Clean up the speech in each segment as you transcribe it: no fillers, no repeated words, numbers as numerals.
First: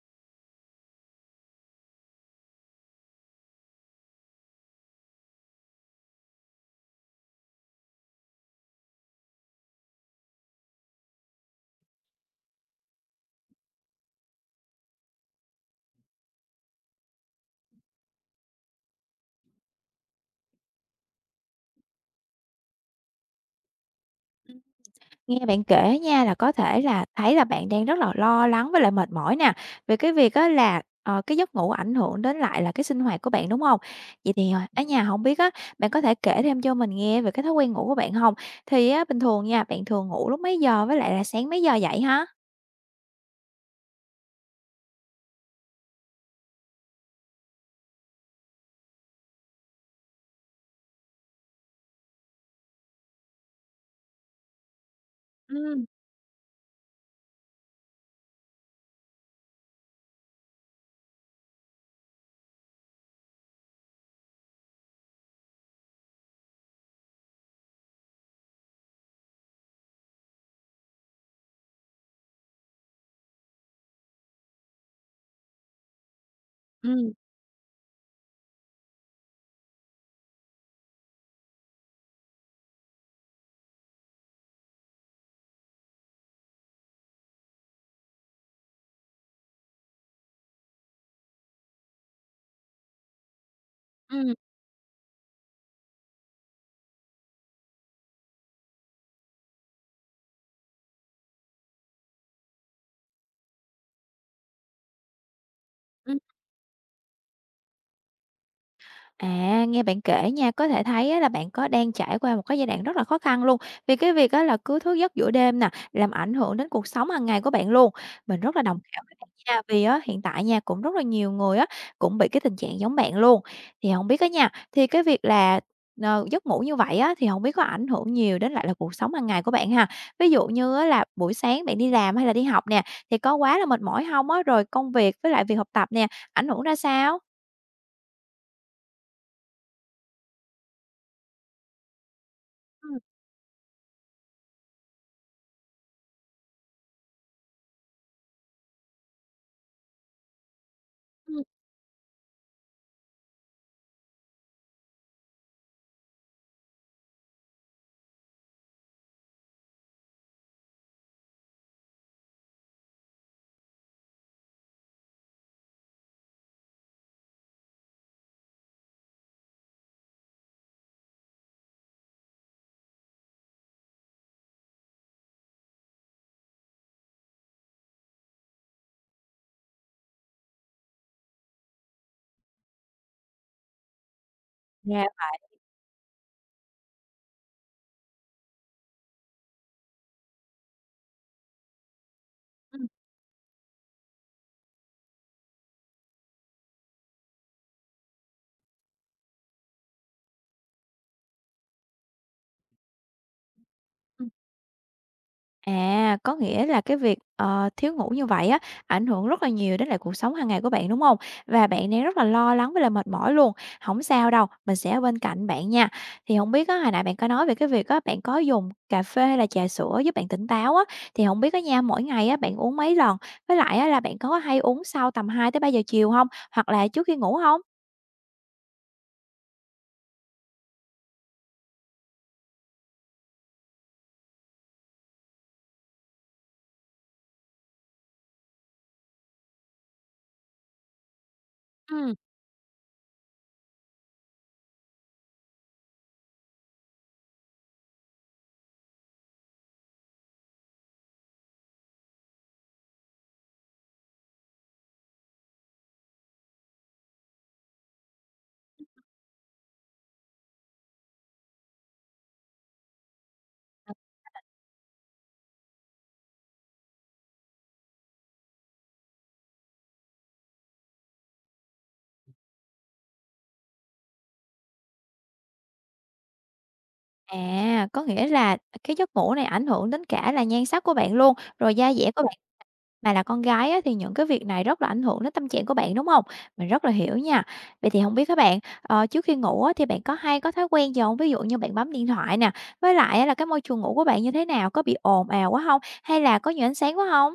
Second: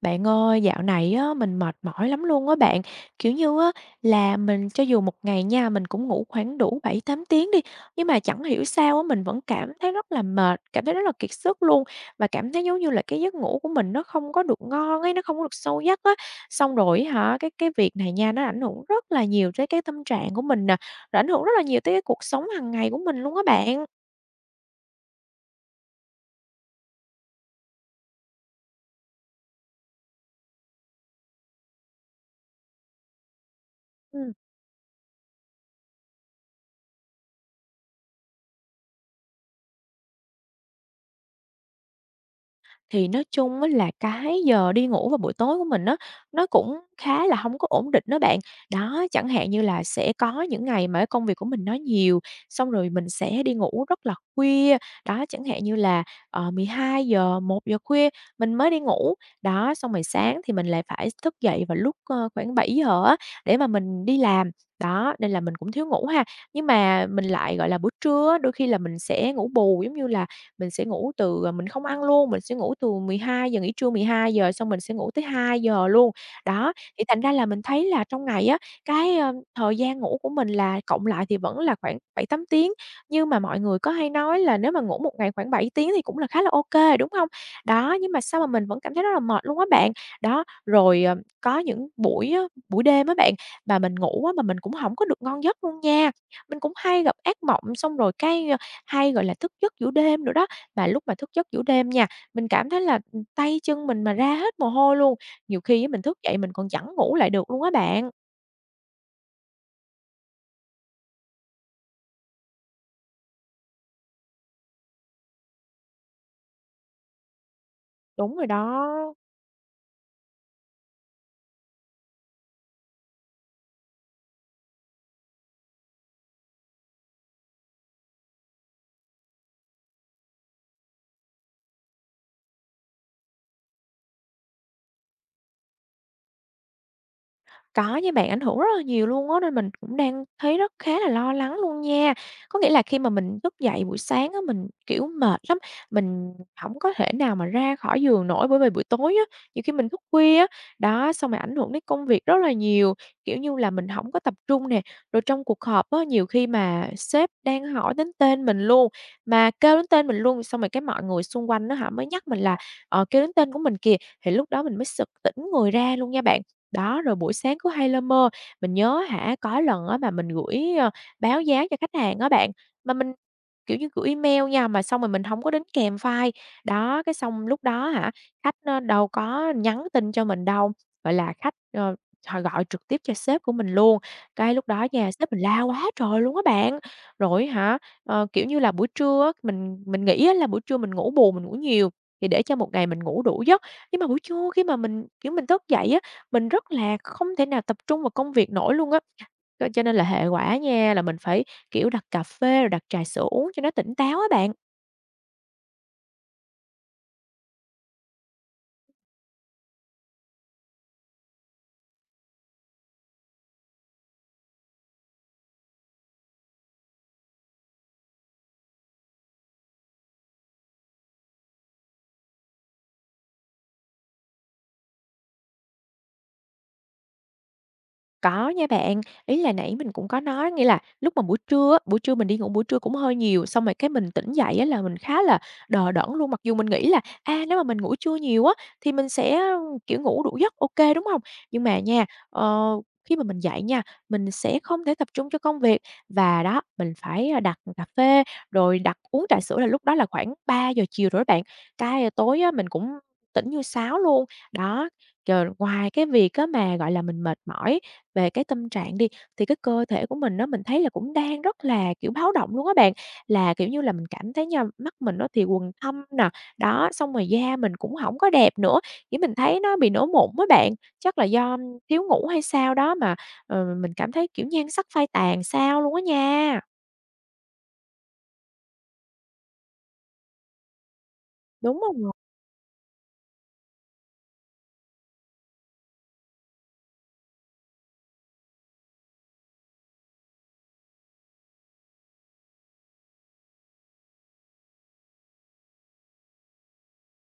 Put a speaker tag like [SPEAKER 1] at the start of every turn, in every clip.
[SPEAKER 1] Bạn ơi, dạo này á, mình mệt mỏi lắm luôn á bạn. Kiểu như á, là mình cho dù một ngày nha, mình cũng ngủ khoảng đủ 7-8 tiếng đi, nhưng mà chẳng hiểu sao á, mình vẫn cảm thấy rất là mệt, cảm thấy rất là kiệt sức luôn và cảm thấy giống như là cái giấc ngủ của mình nó không có được ngon ấy, nó không có được sâu giấc á. Xong rồi hả, cái việc này nha, nó ảnh hưởng rất là nhiều tới cái tâm trạng của mình nè, rồi ảnh hưởng rất là nhiều tới cái cuộc sống hàng ngày của mình luôn á bạn.
[SPEAKER 2] Ừm, nghe bạn kể nha là có thể là thấy là bạn đang rất là lo lắng với lại mệt mỏi nè, về cái việc á là, cái giấc ngủ ảnh hưởng đến lại là cái sinh hoạt của bạn, đúng không?
[SPEAKER 1] Ừ.
[SPEAKER 2] Vậy thì, ở nhà không biết á, bạn có thể kể thêm cho mình nghe về cái thói quen ngủ của bạn không? Thì á, bình thường nha, bạn thường ngủ lúc mấy giờ với lại là sáng mấy giờ dậy hả?
[SPEAKER 1] Thì nói chung á là cái giờ đi ngủ vào buổi tối của mình á, nó cũng khá là hông có ổn định đó bạn. Đó, chẳng hạn như là sẽ có những ngày mà cái công việc của mình nó nhiều, xong rồi mình sẽ đi ngủ rất là khuya. Đó, chẳng hạn như
[SPEAKER 2] Ừm,
[SPEAKER 1] là, 12 giờ, 1 giờ khuya mình mới đi ngủ. Đó, xong rồi sáng thì mình lại phải thức dậy vào lúc, khoảng 7 giờ á, để mà mình đi làm. Đó, nên là mình cũng thiếu ngủ ha. Nhưng mà mình lại, gọi là, buổi trưa á, đôi khi là mình sẽ ngủ bù, giống như là mình sẽ ngủ từ, à mình không ăn luôn, mình sẽ ngủ từ 12 giờ nghỉ trưa 12 giờ xong mình sẽ ngủ tới 2 giờ luôn. Đó, thì
[SPEAKER 2] ừm,
[SPEAKER 1] thành ra là mình thấy là trong ngày á, cái, thời gian ngủ của mình là cộng lại thì vẫn là khoảng 7-8 tiếng, nhưng mà mọi người có hay nói là nếu mà ngủ một ngày khoảng 7 tiếng thì cũng là khá là ok đúng không? Đó, nhưng mà sao mà mình vẫn cảm thấy rất là mệt luôn á bạn. Đó, rồi, có những buổi á, buổi đêm á bạn, mà mình
[SPEAKER 2] ừm,
[SPEAKER 1] ngủ á
[SPEAKER 2] ừm.
[SPEAKER 1] mà mình cũng không có được ngon giấc luôn nha. Mình cũng hay gặp ác mộng xong rồi cái, hay, gọi là, thức giấc giữa đêm nữa đó. Mà lúc mà thức giấc giữa đêm nha, mình cảm thấy là, tay chân mình mà ra hết mồ hôi luôn, nhiều khi á mình thức dậy mình còn chẳng ngủ lại được luôn á bạn.
[SPEAKER 2] À, nghe bạn kể nha, có thể thấy á là bạn có đang trải qua một cái giai đoạn rất là khó khăn luôn. Vì cái việc á là cứ thức giấc giữa đêm nè, làm ảnh hưởng đến cuộc sống hàng ngày của bạn luôn.
[SPEAKER 1] Đúng
[SPEAKER 2] Mình
[SPEAKER 1] rồi
[SPEAKER 2] rất là đồng cảm
[SPEAKER 1] đó.
[SPEAKER 2] với bạn nha, vì á hiện tại nha cũng rất là nhiều người á cũng bị cái tình trạng giống bạn luôn. Thì không biết á nha, thì cái việc là giấc ngủ như vậy á thì không biết có ảnh hưởng nhiều đến lại là cuộc sống hàng ngày của bạn ha? Ví dụ như á là buổi sáng bạn đi làm hay là đi học nè, thì có quá là mệt mỏi không á? Rồi công việc với lại việc học tập nè, ảnh hưởng ra sao?
[SPEAKER 1] Có nha bạn, ảnh hưởng rất là nhiều luôn á, nên mình cũng đang thấy rất khá là lo lắng luôn nha. Có nghĩa là khi
[SPEAKER 2] Ừm,
[SPEAKER 1] mà mình thức dậy buổi sáng á, mình, kiểu, mệt lắm, mình không có thể nào mà ra khỏi giường nổi bởi vì buổi tối á, nhiều khi mình thức khuya á, đó, xong rồi
[SPEAKER 2] ừm.
[SPEAKER 1] ảnh hưởng đến công việc rất là nhiều, kiểu như là, mình không có tập trung nè. Rồi trong cuộc họp á, nhiều khi mà sếp đang hỏi đến tên mình luôn, mà kêu đến tên mình luôn, xong rồi cái mọi người xung quanh nó hả, mới nhắc mình là, kêu đến tên của mình kìa, thì lúc đó mình mới sực tỉnh người ra luôn nha bạn. Đó, rồi buổi sáng cứ hay lơ mơ. Mình nhớ hả, có lần á mà mình gửi, báo giá cho khách hàng á bạn, mà mình, kiểu như, gửi email nha, mà xong rồi mình không có đính kèm file. Đó, cái xong lúc đó hả, khách á đâu có nhắn tin cho mình đâu, gọi là, khách, họ gọi trực tiếp cho sếp của mình luôn. Cái lúc đó
[SPEAKER 2] Yeah.
[SPEAKER 1] nha, sếp mình la quá trời luôn á bạn. Rồi hả, kiểu như là, buổi trưa á, mình nghĩ á là buổi trưa mình ngủ bù, mình ngủ nhiều thì để cho một ngày mình ngủ đủ giấc, nhưng mà buổi trưa khi mà mình, kiểu, mình thức dậy á mình rất là không thể nào tập trung vào công việc nổi luôn á. Cho nên là hệ quả nha là mình phải, kiểu, đặt cà phê rồi đặt trà sữa uống cho nó tỉnh táo á
[SPEAKER 2] Ừm.
[SPEAKER 1] bạn.
[SPEAKER 2] À, có nghĩa là cái việc, thiếu ngủ như vậy á, ảnh hưởng rất là nhiều đến lại cuộc sống hàng ngày của bạn, đúng không? Và bạn đang rất là lo lắng với lại mệt mỏi luôn. Không sao đâu, mình sẽ ở bên cạnh bạn nha. Thì không biết á, hồi nãy bạn có nói về cái việc á, bạn có dùng cà phê hay là trà sữa giúp bạn tỉnh táo á, thì không biết á nha, mỗi ngày á, bạn uống mấy lần? Với lại á là bạn có hay uống sau tầm hai tới ba giờ chiều không? Hoặc là trước khi ngủ không?
[SPEAKER 1] Có nha bạn, ý là nãy mình cũng có nói, nghĩa là lúc mà buổi trưa á, buổi trưa mình đi ngủ buổi trưa cũng hơi nhiều, xong rồi cái mình tỉnh dậy á là mình khá là đờ đẫn luôn. Mặc dù mình nghĩ là, a, nếu mà mình ngủ trưa nhiều á thì mình sẽ, kiểu, ngủ đủ giấc, ok đúng không? Nhưng mà nha,
[SPEAKER 2] Ừm,
[SPEAKER 1] ờ, khi mà mình dậy nha, mình sẽ không thể tập trung cho công việc và đó, mình phải, a, đặt cà phê, rồi đặt uống trà sữa là lúc đó là khoảng 3 giờ chiều rồi đó bạn. Tối á mình cũng tỉnh như sáo luôn. Đó, rồi ngoài cái việc á mà, gọi là, mình mệt mỏi về cái tâm trạng đi, thì cái cơ thể của mình nó mình thấy là cũng đang rất là, kiểu, báo động luôn á bạn. Là, kiểu như là, mình cảm thấy nha, mắt mình nó thì quầng thâm nè, đó, xong rồi da mình cũng không có đẹp nữa, kiểu, mình thấy nó bị nổi mụn á bạn. Chắc là do thiếu ngủ hay sao đó mà, mình cảm thấy, kiểu, nhan sắc phai tàn sao luôn á nha.
[SPEAKER 2] à, có nghĩa là cái giấc ngủ này ảnh hưởng đến cả là nhan sắc của bạn luôn, rồi
[SPEAKER 1] Đúng
[SPEAKER 2] da dẻ
[SPEAKER 1] rồi.
[SPEAKER 2] của. Mà là con gái á, thì những cái việc này rất là ảnh hưởng đến tâm trạng của bạn, đúng không? Mình rất là hiểu nha. Vậy thì không biết các bạn, trước khi ngủ á, thì bạn có hay có thói quen gì không? Ví dụ như bạn bấm điện thoại nè, với lại á, là cái môi trường ngủ của bạn như thế nào? Có bị ồn ào quá không? Hay là có nhiều ánh sáng quá không?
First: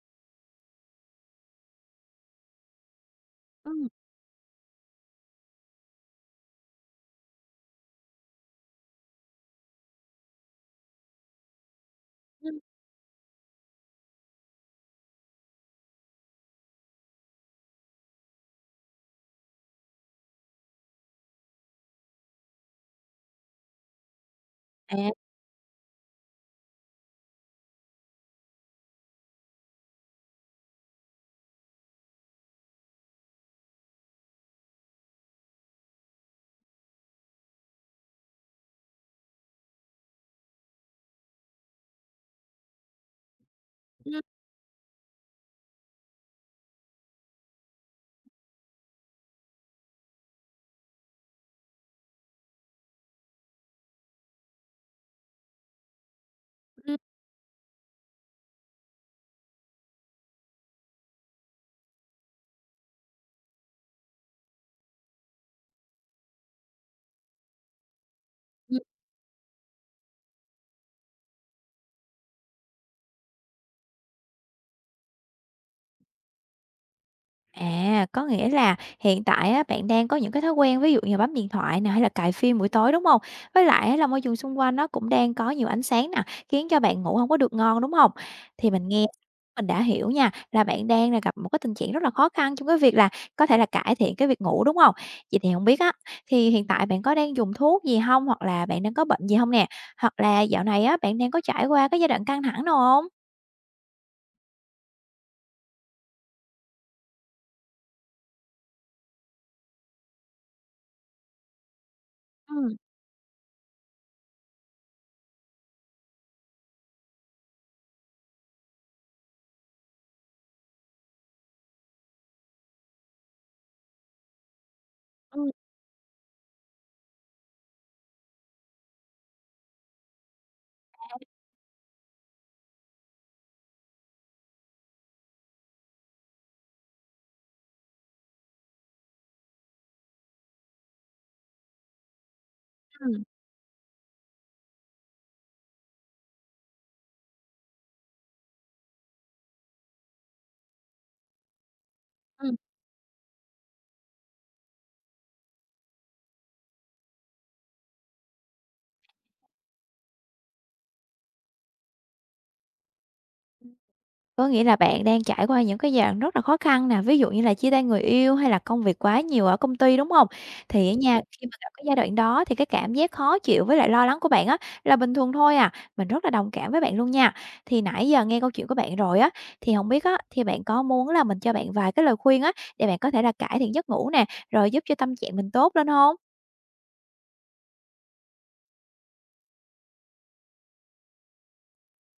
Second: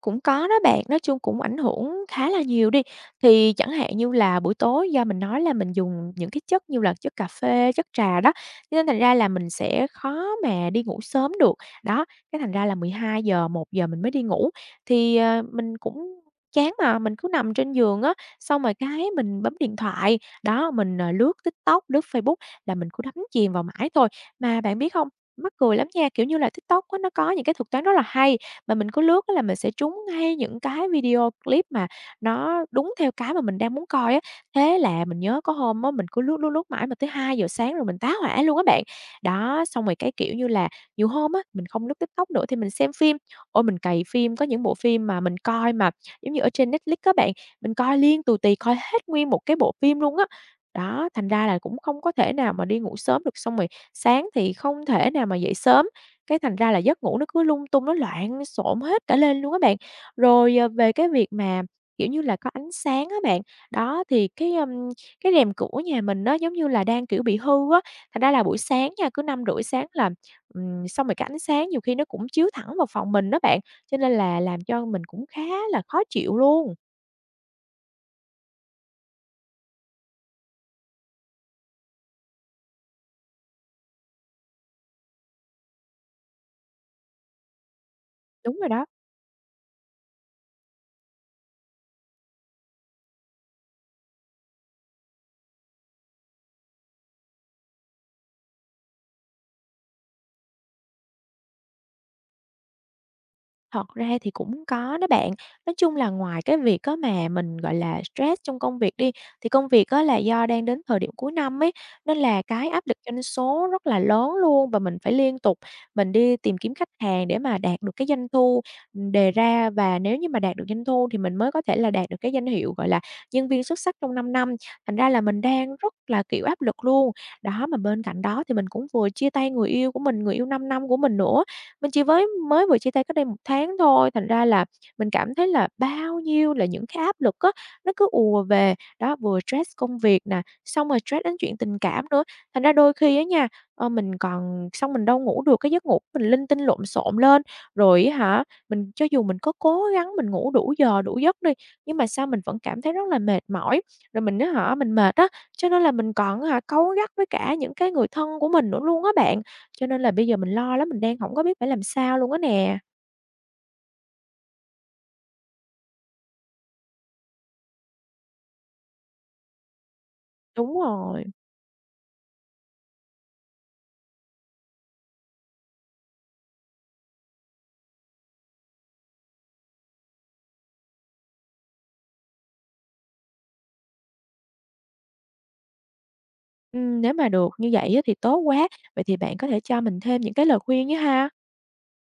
[SPEAKER 1] Cũng có đó bạn, nói chung cũng ảnh hưởng khá là nhiều đi. Thì chẳng
[SPEAKER 2] Ừm,
[SPEAKER 1] hạn như là buổi tối do mình nói là mình dùng những cái chất như là chất cà phê, chất trà đó, cho nên thành ra là mình sẽ khó mà đi ngủ sớm được. Đó, cái thành
[SPEAKER 2] ừm.
[SPEAKER 1] ra là 12 giờ 1 giờ mình mới đi ngủ, thì, mình cũng chán mà, mình cứ nằm trên giường á, xong rồi cái mình bấm điện thoại, đó, mình, lướt TikTok, lướt Facebook là mình cứ đắm chìm vào mãi thôi. Mà bạn biết không?
[SPEAKER 2] À,
[SPEAKER 1] Mắc cười lắm nha, kiểu như là, TikTok á, nó có những cái thuật toán rất là hay, mà mình cứ lướt á là mình sẽ trúng ngay những cái video clip mà nó đúng theo cái mà mình đang muốn coi á. Thế là mình nhớ có hôm á, mình cứ lướt, lướt, lướt mãi mà tới 2 giờ sáng rồi mình tá hỏa luôn á bạn. Đó, xong rồi cái, kiểu như là, nhiều hôm á, mình không lướt TikTok nữa thì mình xem phim. Ôi, mình cày
[SPEAKER 2] ừm,
[SPEAKER 1] phim, có những bộ phim mà mình coi mà, giống như ở trên Netflix các bạn, mình coi liên tù tì, coi hết nguyên một cái bộ phim luôn á. Đó, thành ra là cũng không có thể nào mà đi ngủ sớm được, xong rồi sáng thì không thể nào mà dậy sớm. Cái thành ra là
[SPEAKER 2] ừm,
[SPEAKER 1] giấc ngủ nó cứ lung tung, nó loạn xộn hết cả lên luôn á bạn. Rồi, về cái việc mà, kiểu như là, có ánh sáng á bạn, đó, thì cái, cái rèm cửa nhà mình nó giống như là, đang, kiểu, bị hư á, thành ra là buổi
[SPEAKER 2] ừm.
[SPEAKER 1] sáng nha, cứ 5 rưỡi sáng là, xong rồi cái ánh sáng nhiều khi nó cũng chiếu thẳng vào phòng mình đó bạn, cho nên là làm cho mình cũng khá là khó chịu luôn.
[SPEAKER 2] À, có nghĩa là hiện tại á, bạn đang có những cái thói quen ví dụ như là bấm điện thoại nè, hay là cài phim buổi tối, đúng không? Với lại á là môi trường xung quanh nó cũng đang có nhiều ánh sáng nè, khiến cho bạn ngủ không có được ngon, đúng không?
[SPEAKER 1] Đúng rồi
[SPEAKER 2] Thì
[SPEAKER 1] đó.
[SPEAKER 2] mình nghe mình đã hiểu nha, là bạn đang là gặp một cái tình trạng rất là khó khăn trong cái việc là có thể là cải thiện cái việc ngủ, đúng không? Vậy thì không biết á, thì hiện tại bạn có đang dùng thuốc gì không? Hoặc là bạn đang có bệnh gì không nè? Hoặc là dạo này á, bạn đang có trải qua cái giai đoạn căng thẳng nào không?
[SPEAKER 1] Thật ra thì cũng có đó bạn. Nói chung là ngoài cái việc có mà mình, gọi là, stress trong công việc đi, thì công việc á là do đang đến thời điểm cuối năm ấy, nên là cái
[SPEAKER 2] Ừm,
[SPEAKER 1] áp lực doanh số rất là lớn luôn và mình phải liên tục mình đi tìm kiếm khách hàng để mà đạt được cái doanh thu, đề ra. Và nếu như mà đạt được doanh thu thì mình mới có thể là đạt được cái danh hiệu, gọi là, nhân viên xuất sắc trong 5 năm. Thành ra là mình
[SPEAKER 2] ừm,
[SPEAKER 1] đang rất là, kiểu, áp lực luôn. Đó, mà bên cạnh đó thì mình cũng vừa chia tay người yêu của mình, người yêu 5 năm của mình nữa. Mình chỉ với mới vừa chia tay cách đây 1 tháng thôi, thành ra là mình cảm thấy là bao nhiêu là những cái áp lực á, nó cứ ùa về. Đó, vừa stress công việc nè, xong rồi stress đến chuyện tình cảm nữa. Thành ra đôi khi á
[SPEAKER 2] ừm,
[SPEAKER 1] nha, mình còn xong mình đâu ngủ được, cái giấc ngủ mình linh tinh lộn xộn lên. Rồi á hả, mình cho dù mình có cố gắng mình ngủ đủ giờ, đủ giấc đi, nhưng mà sao mình vẫn cảm thấy rất là mệt mỏi. Rồi mình á hả, mình mệt á, cho nên là mình còn á hả cáu gắt với cả những cái người thân của mình nữa luôn á bạn. Cho nên là bây giờ mình lo lắm, mình đang hổng có biết phải làm sao luôn á nè.
[SPEAKER 2] Có nghĩa là bạn đang trải qua những cái dạng rất là khó khăn nè, ví dụ như là chia tay người yêu hay là công việc quá nhiều ở công ty, đúng không?
[SPEAKER 1] Đúng
[SPEAKER 2] Thì ở nhà
[SPEAKER 1] rồi,
[SPEAKER 2] khi mà gặp cái giai đoạn đó thì cái cảm giác khó chịu với lại lo lắng của bạn á là bình thường thôi à, mình rất là đồng cảm với bạn luôn nha. Thì nãy giờ nghe câu chuyện của bạn rồi á, thì không biết á, thì bạn có muốn là mình cho bạn vài cái lời khuyên á, để bạn có thể là cải thiện giấc ngủ nè, rồi giúp cho tâm trạng mình tốt lên không?
[SPEAKER 1] nếu mà được như vậy á thì tốt quá. Vậy thì bạn có thể cho mình thêm những cái lời khuyên á ha?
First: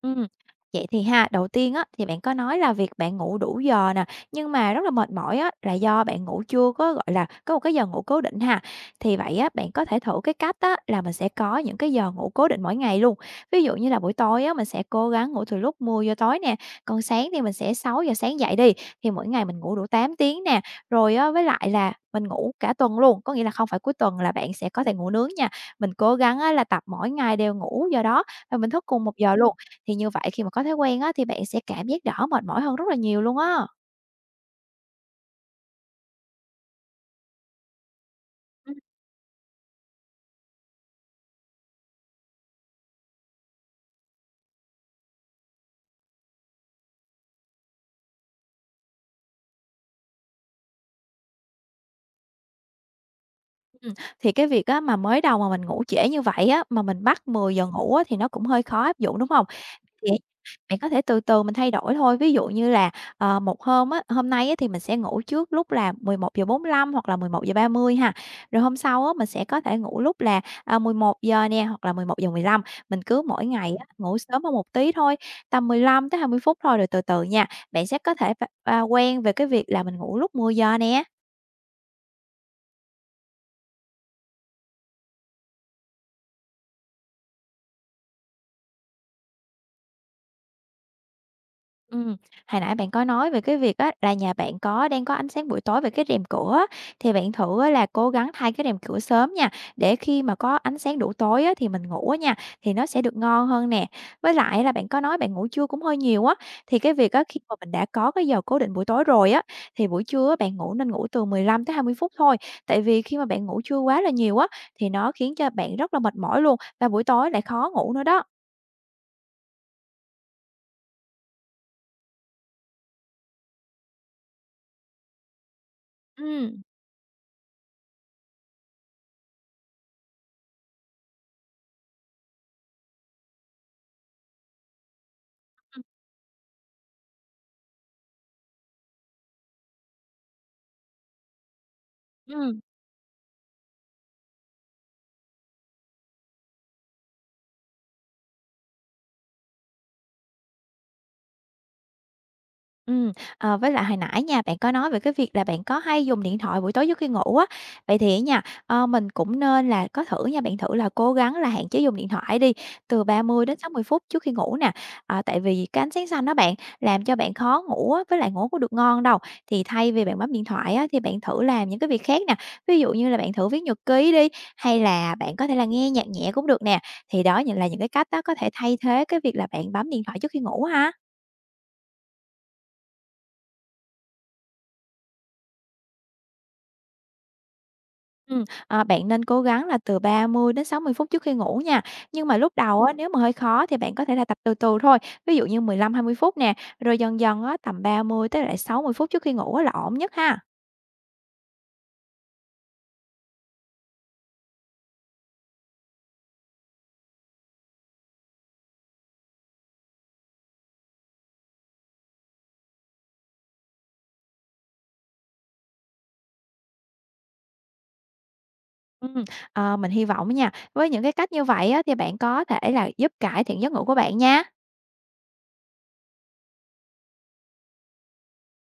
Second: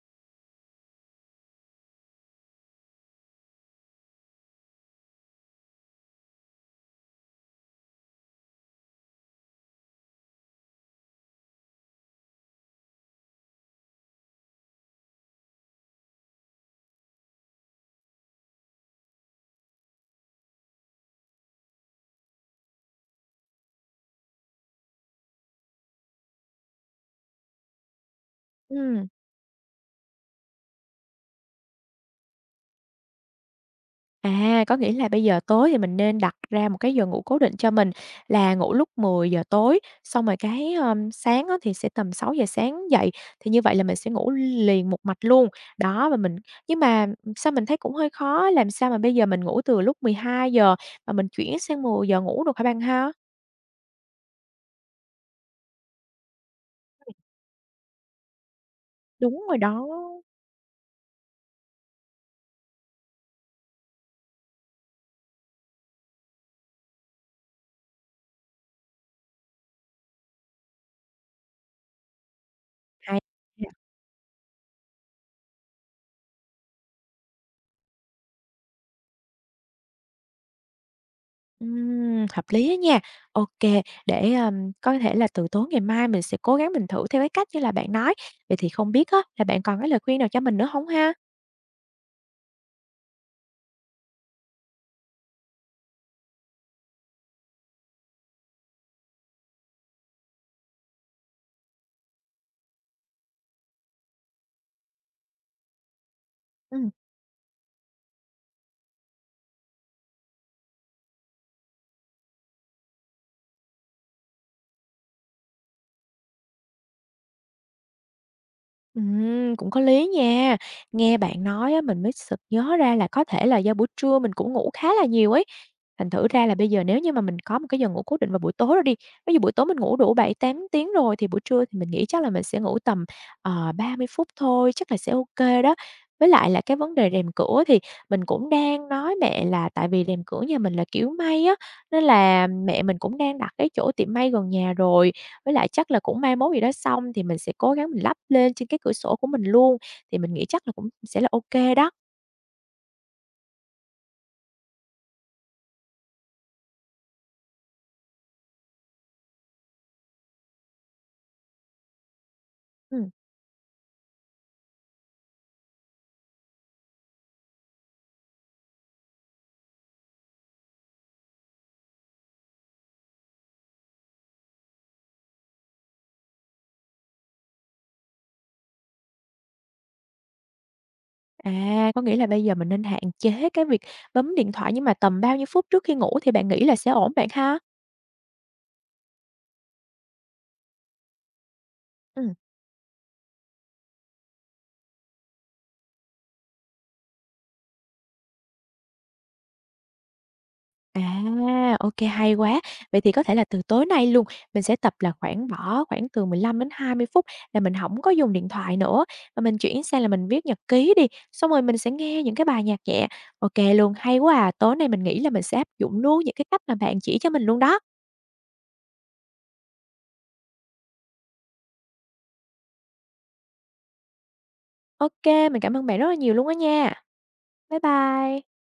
[SPEAKER 2] Ừm, vậy thì ha, đầu tiên á, thì bạn có nói là việc bạn ngủ đủ giờ nè, nhưng mà rất là mệt mỏi á, là do bạn ngủ chưa có, gọi là, có một cái giờ ngủ cố định ha. Thì vậy á, bạn có thể thử cái cách á, là mình sẽ có những cái giờ ngủ cố định mỗi ngày luôn. Ví dụ như là buổi tối á, mình sẽ cố gắng ngủ từ lúc mười giờ tối nè, còn sáng thì mình sẽ sáu giờ sáng dậy đi, thì mỗi ngày mình ngủ đủ 8 tiếng nè. Rồi á, với lại là mình ngủ cả tuần luôn, có nghĩa là không phải cuối tuần là bạn sẽ có thể ngủ nướng nha. Mình cố gắng á, là tập mỗi ngày đều ngủ giờ đó và mình thức cùng
[SPEAKER 1] Ừm,
[SPEAKER 2] một giờ luôn. Thì như vậy khi mà có thói quen á, thì bạn sẽ cảm giác đỡ mệt mỏi hơn rất là nhiều luôn á.
[SPEAKER 1] à, có nghĩa là bây giờ tối thì mình nên đặt ra một cái giờ ngủ cố định cho mình là ngủ
[SPEAKER 2] Ừm,
[SPEAKER 1] lúc 10 giờ tối, xong rồi cái, sáng á thì sẽ tầm 6 giờ sáng dậy, thì như vậy là mình sẽ ngủ liền một mạch luôn. Đó, và mình nhưng mà, sao mình thấy cũng hơi khó, làm sao mà bây giờ mình ngủ từ lúc 12 giờ mà mình chuyển sang 10 giờ ngủ được hả bạn ha?
[SPEAKER 2] ừm. Thì cái việc á, mà mới đầu mà mình ngủ trễ như vậy á, mà mình bắt 10 giờ ngủ á, thì nó cũng hơi khó áp dụng, đúng
[SPEAKER 1] Đúng
[SPEAKER 2] không?
[SPEAKER 1] rồi đó.
[SPEAKER 2] Thì bạn có thể từ từ mình thay đổi thôi, ví dụ như là, một hôm á hôm nay á thì mình sẽ ngủ trước lúc là mười một giờ bốn lăm hoặc là mười một giờ ba mươi ha, rồi hôm sau á mình sẽ có thể ngủ lúc là, mười một giờ nè hoặc là mười mười một giờ mười lăm. Mình
[SPEAKER 1] Hay
[SPEAKER 2] cứ mỗi
[SPEAKER 1] nha.
[SPEAKER 2] ngày á ngủ sớm hơn một tí thôi, tầm 15 tới 20 phút thôi rồi từ từ nha, bạn sẽ có thể quen về cái việc là mình ngủ lúc mười giờ nè.
[SPEAKER 1] Hợp lý á nha. Ok, để, có thể là từ tối ngày mai mình sẽ cố gắng mình thử theo cái cách như là bạn nói. Vậy thì không biết á là bạn còn cái lời khuyên nào cho mình nữa không ha?
[SPEAKER 2] Ừm, hồi nãy bạn có nói về cái việc á là nhà bạn có đang có ánh sáng buổi tối về cái rèm cửa á, thì bạn thử á là cố gắng thay cái rèm cửa sớm nha, để khi mà có ánh sáng đủ tối á thì mình ngủ á nha, thì nó sẽ được ngon hơn nè. Với lại là bạn có nói bạn ngủ trưa cũng hơi nhiều á, thì
[SPEAKER 1] Ừm.
[SPEAKER 2] cái việc á khi mà mình đã có cái giờ cố định buổi tối rồi á, thì buổi trưa á bạn ngủ nên ngủ từ 15 tới 20 phút thôi, tại vì khi mà bạn ngủ trưa quá là nhiều á, thì nó khiến cho bạn rất là mệt mỏi luôn, và buổi tối lại khó ngủ nữa đó.
[SPEAKER 1] Cũng có lý nha. Nghe bạn nói á, mình mới sực nhớ ra là có thể là do buổi trưa mình cũng ngủ khá là nhiều ấy. Thành thử ra là
[SPEAKER 2] Ừm,
[SPEAKER 1] bây giờ nếu như mà mình có một cái giờ ngủ cố định vào buổi tối rồi đi, ví dụ buổi tối mình ngủ đủ 7-8 tiếng rồi thì buổi trưa thì mình nghĩ chắc là mình sẽ ngủ tầm, 30 phút thôi, chắc là sẽ ok đó.
[SPEAKER 2] ừm,
[SPEAKER 1] Với lại là cái vấn đề rèm cửa thì mình cũng đang nói mẹ là tại vì rèm cửa nhà mình là kiểu may á, nên là mẹ mình cũng đang đặt cái chỗ tiệm may gần nhà rồi. Với lại chắc là cũng mai mốt gì đó xong thì mình sẽ cố gắng mình lắp lên trên cái cửa sổ của mình luôn, thì mình nghĩ chắc là cũng sẽ là ok đó.
[SPEAKER 2] Ừm, với lại hồi nãy nha, bạn có nói về cái việc là bạn có hay dùng điện thoại buổi tối trước khi ngủ á. Vậy thì á nha, mình cũng nên là có thử nha, bạn thử là cố gắng là hạn chế dùng điện thoại đi, từ
[SPEAKER 1] Ừm,
[SPEAKER 2] 30 đến 60 phút trước khi ngủ nè. Ờ, tại vì cái ánh sáng xanh đó bạn, làm cho bạn khó ngủ á, với lại ngủ có được ngon đâu. Thì thay vì bạn bấm điện thoại á, thì bạn thử làm những cái việc khác nè, ví dụ như là bạn thử viết nhật ký đi, hay là bạn có thể là nghe nhạc nhẹ cũng được nè. Thì đó những là những cái cách đó có thể thay thế cái việc là bạn bấm điện thoại trước khi ngủ ha.
[SPEAKER 1] à, có nghĩa là bây giờ mình nên hạn chế cái việc bấm điện thoại nhưng mà tầm bao nhiêu phút trước khi ngủ thì bạn nghĩ là sẽ ổn bạn ha?
[SPEAKER 2] À, bạn nên cố gắng là từ 30 đến 60 phút trước khi ngủ nha. Nhưng
[SPEAKER 1] Ừm.
[SPEAKER 2] mà lúc đầu á, nếu mà hơi khó thì bạn có thể là tập từ từ thôi, ví dụ như 15-20 phút nè, rồi dần dần á, tầm 30 tới lại 60 phút trước khi ngủ á, là ổn nhất ha.
[SPEAKER 1] À, ok hay quá. Vậy thì có thể là từ tối nay luôn, mình sẽ tập là khoảng bỏ khoảng từ 15-20 phút là mình hổng có dùng điện thoại nữa, và mình chuyển sang là mình viết nhật ký đi, xong rồi mình sẽ nghe những cái bài nhạc nhẹ. Ok luôn, hay quá à, tối nay mình nghĩ là mình sẽ áp dụng luôn những cái cách mà bạn chỉ cho mình luôn đó.
[SPEAKER 2] Ừm, mình hy vọng nha, với những cái cách như vậy á, thì bạn có thể là giúp cải thiện giấc ngủ của bạn nha.
[SPEAKER 1] Ok, mình cảm ơn bạn rất là nhiều luôn á nha. Bye bye.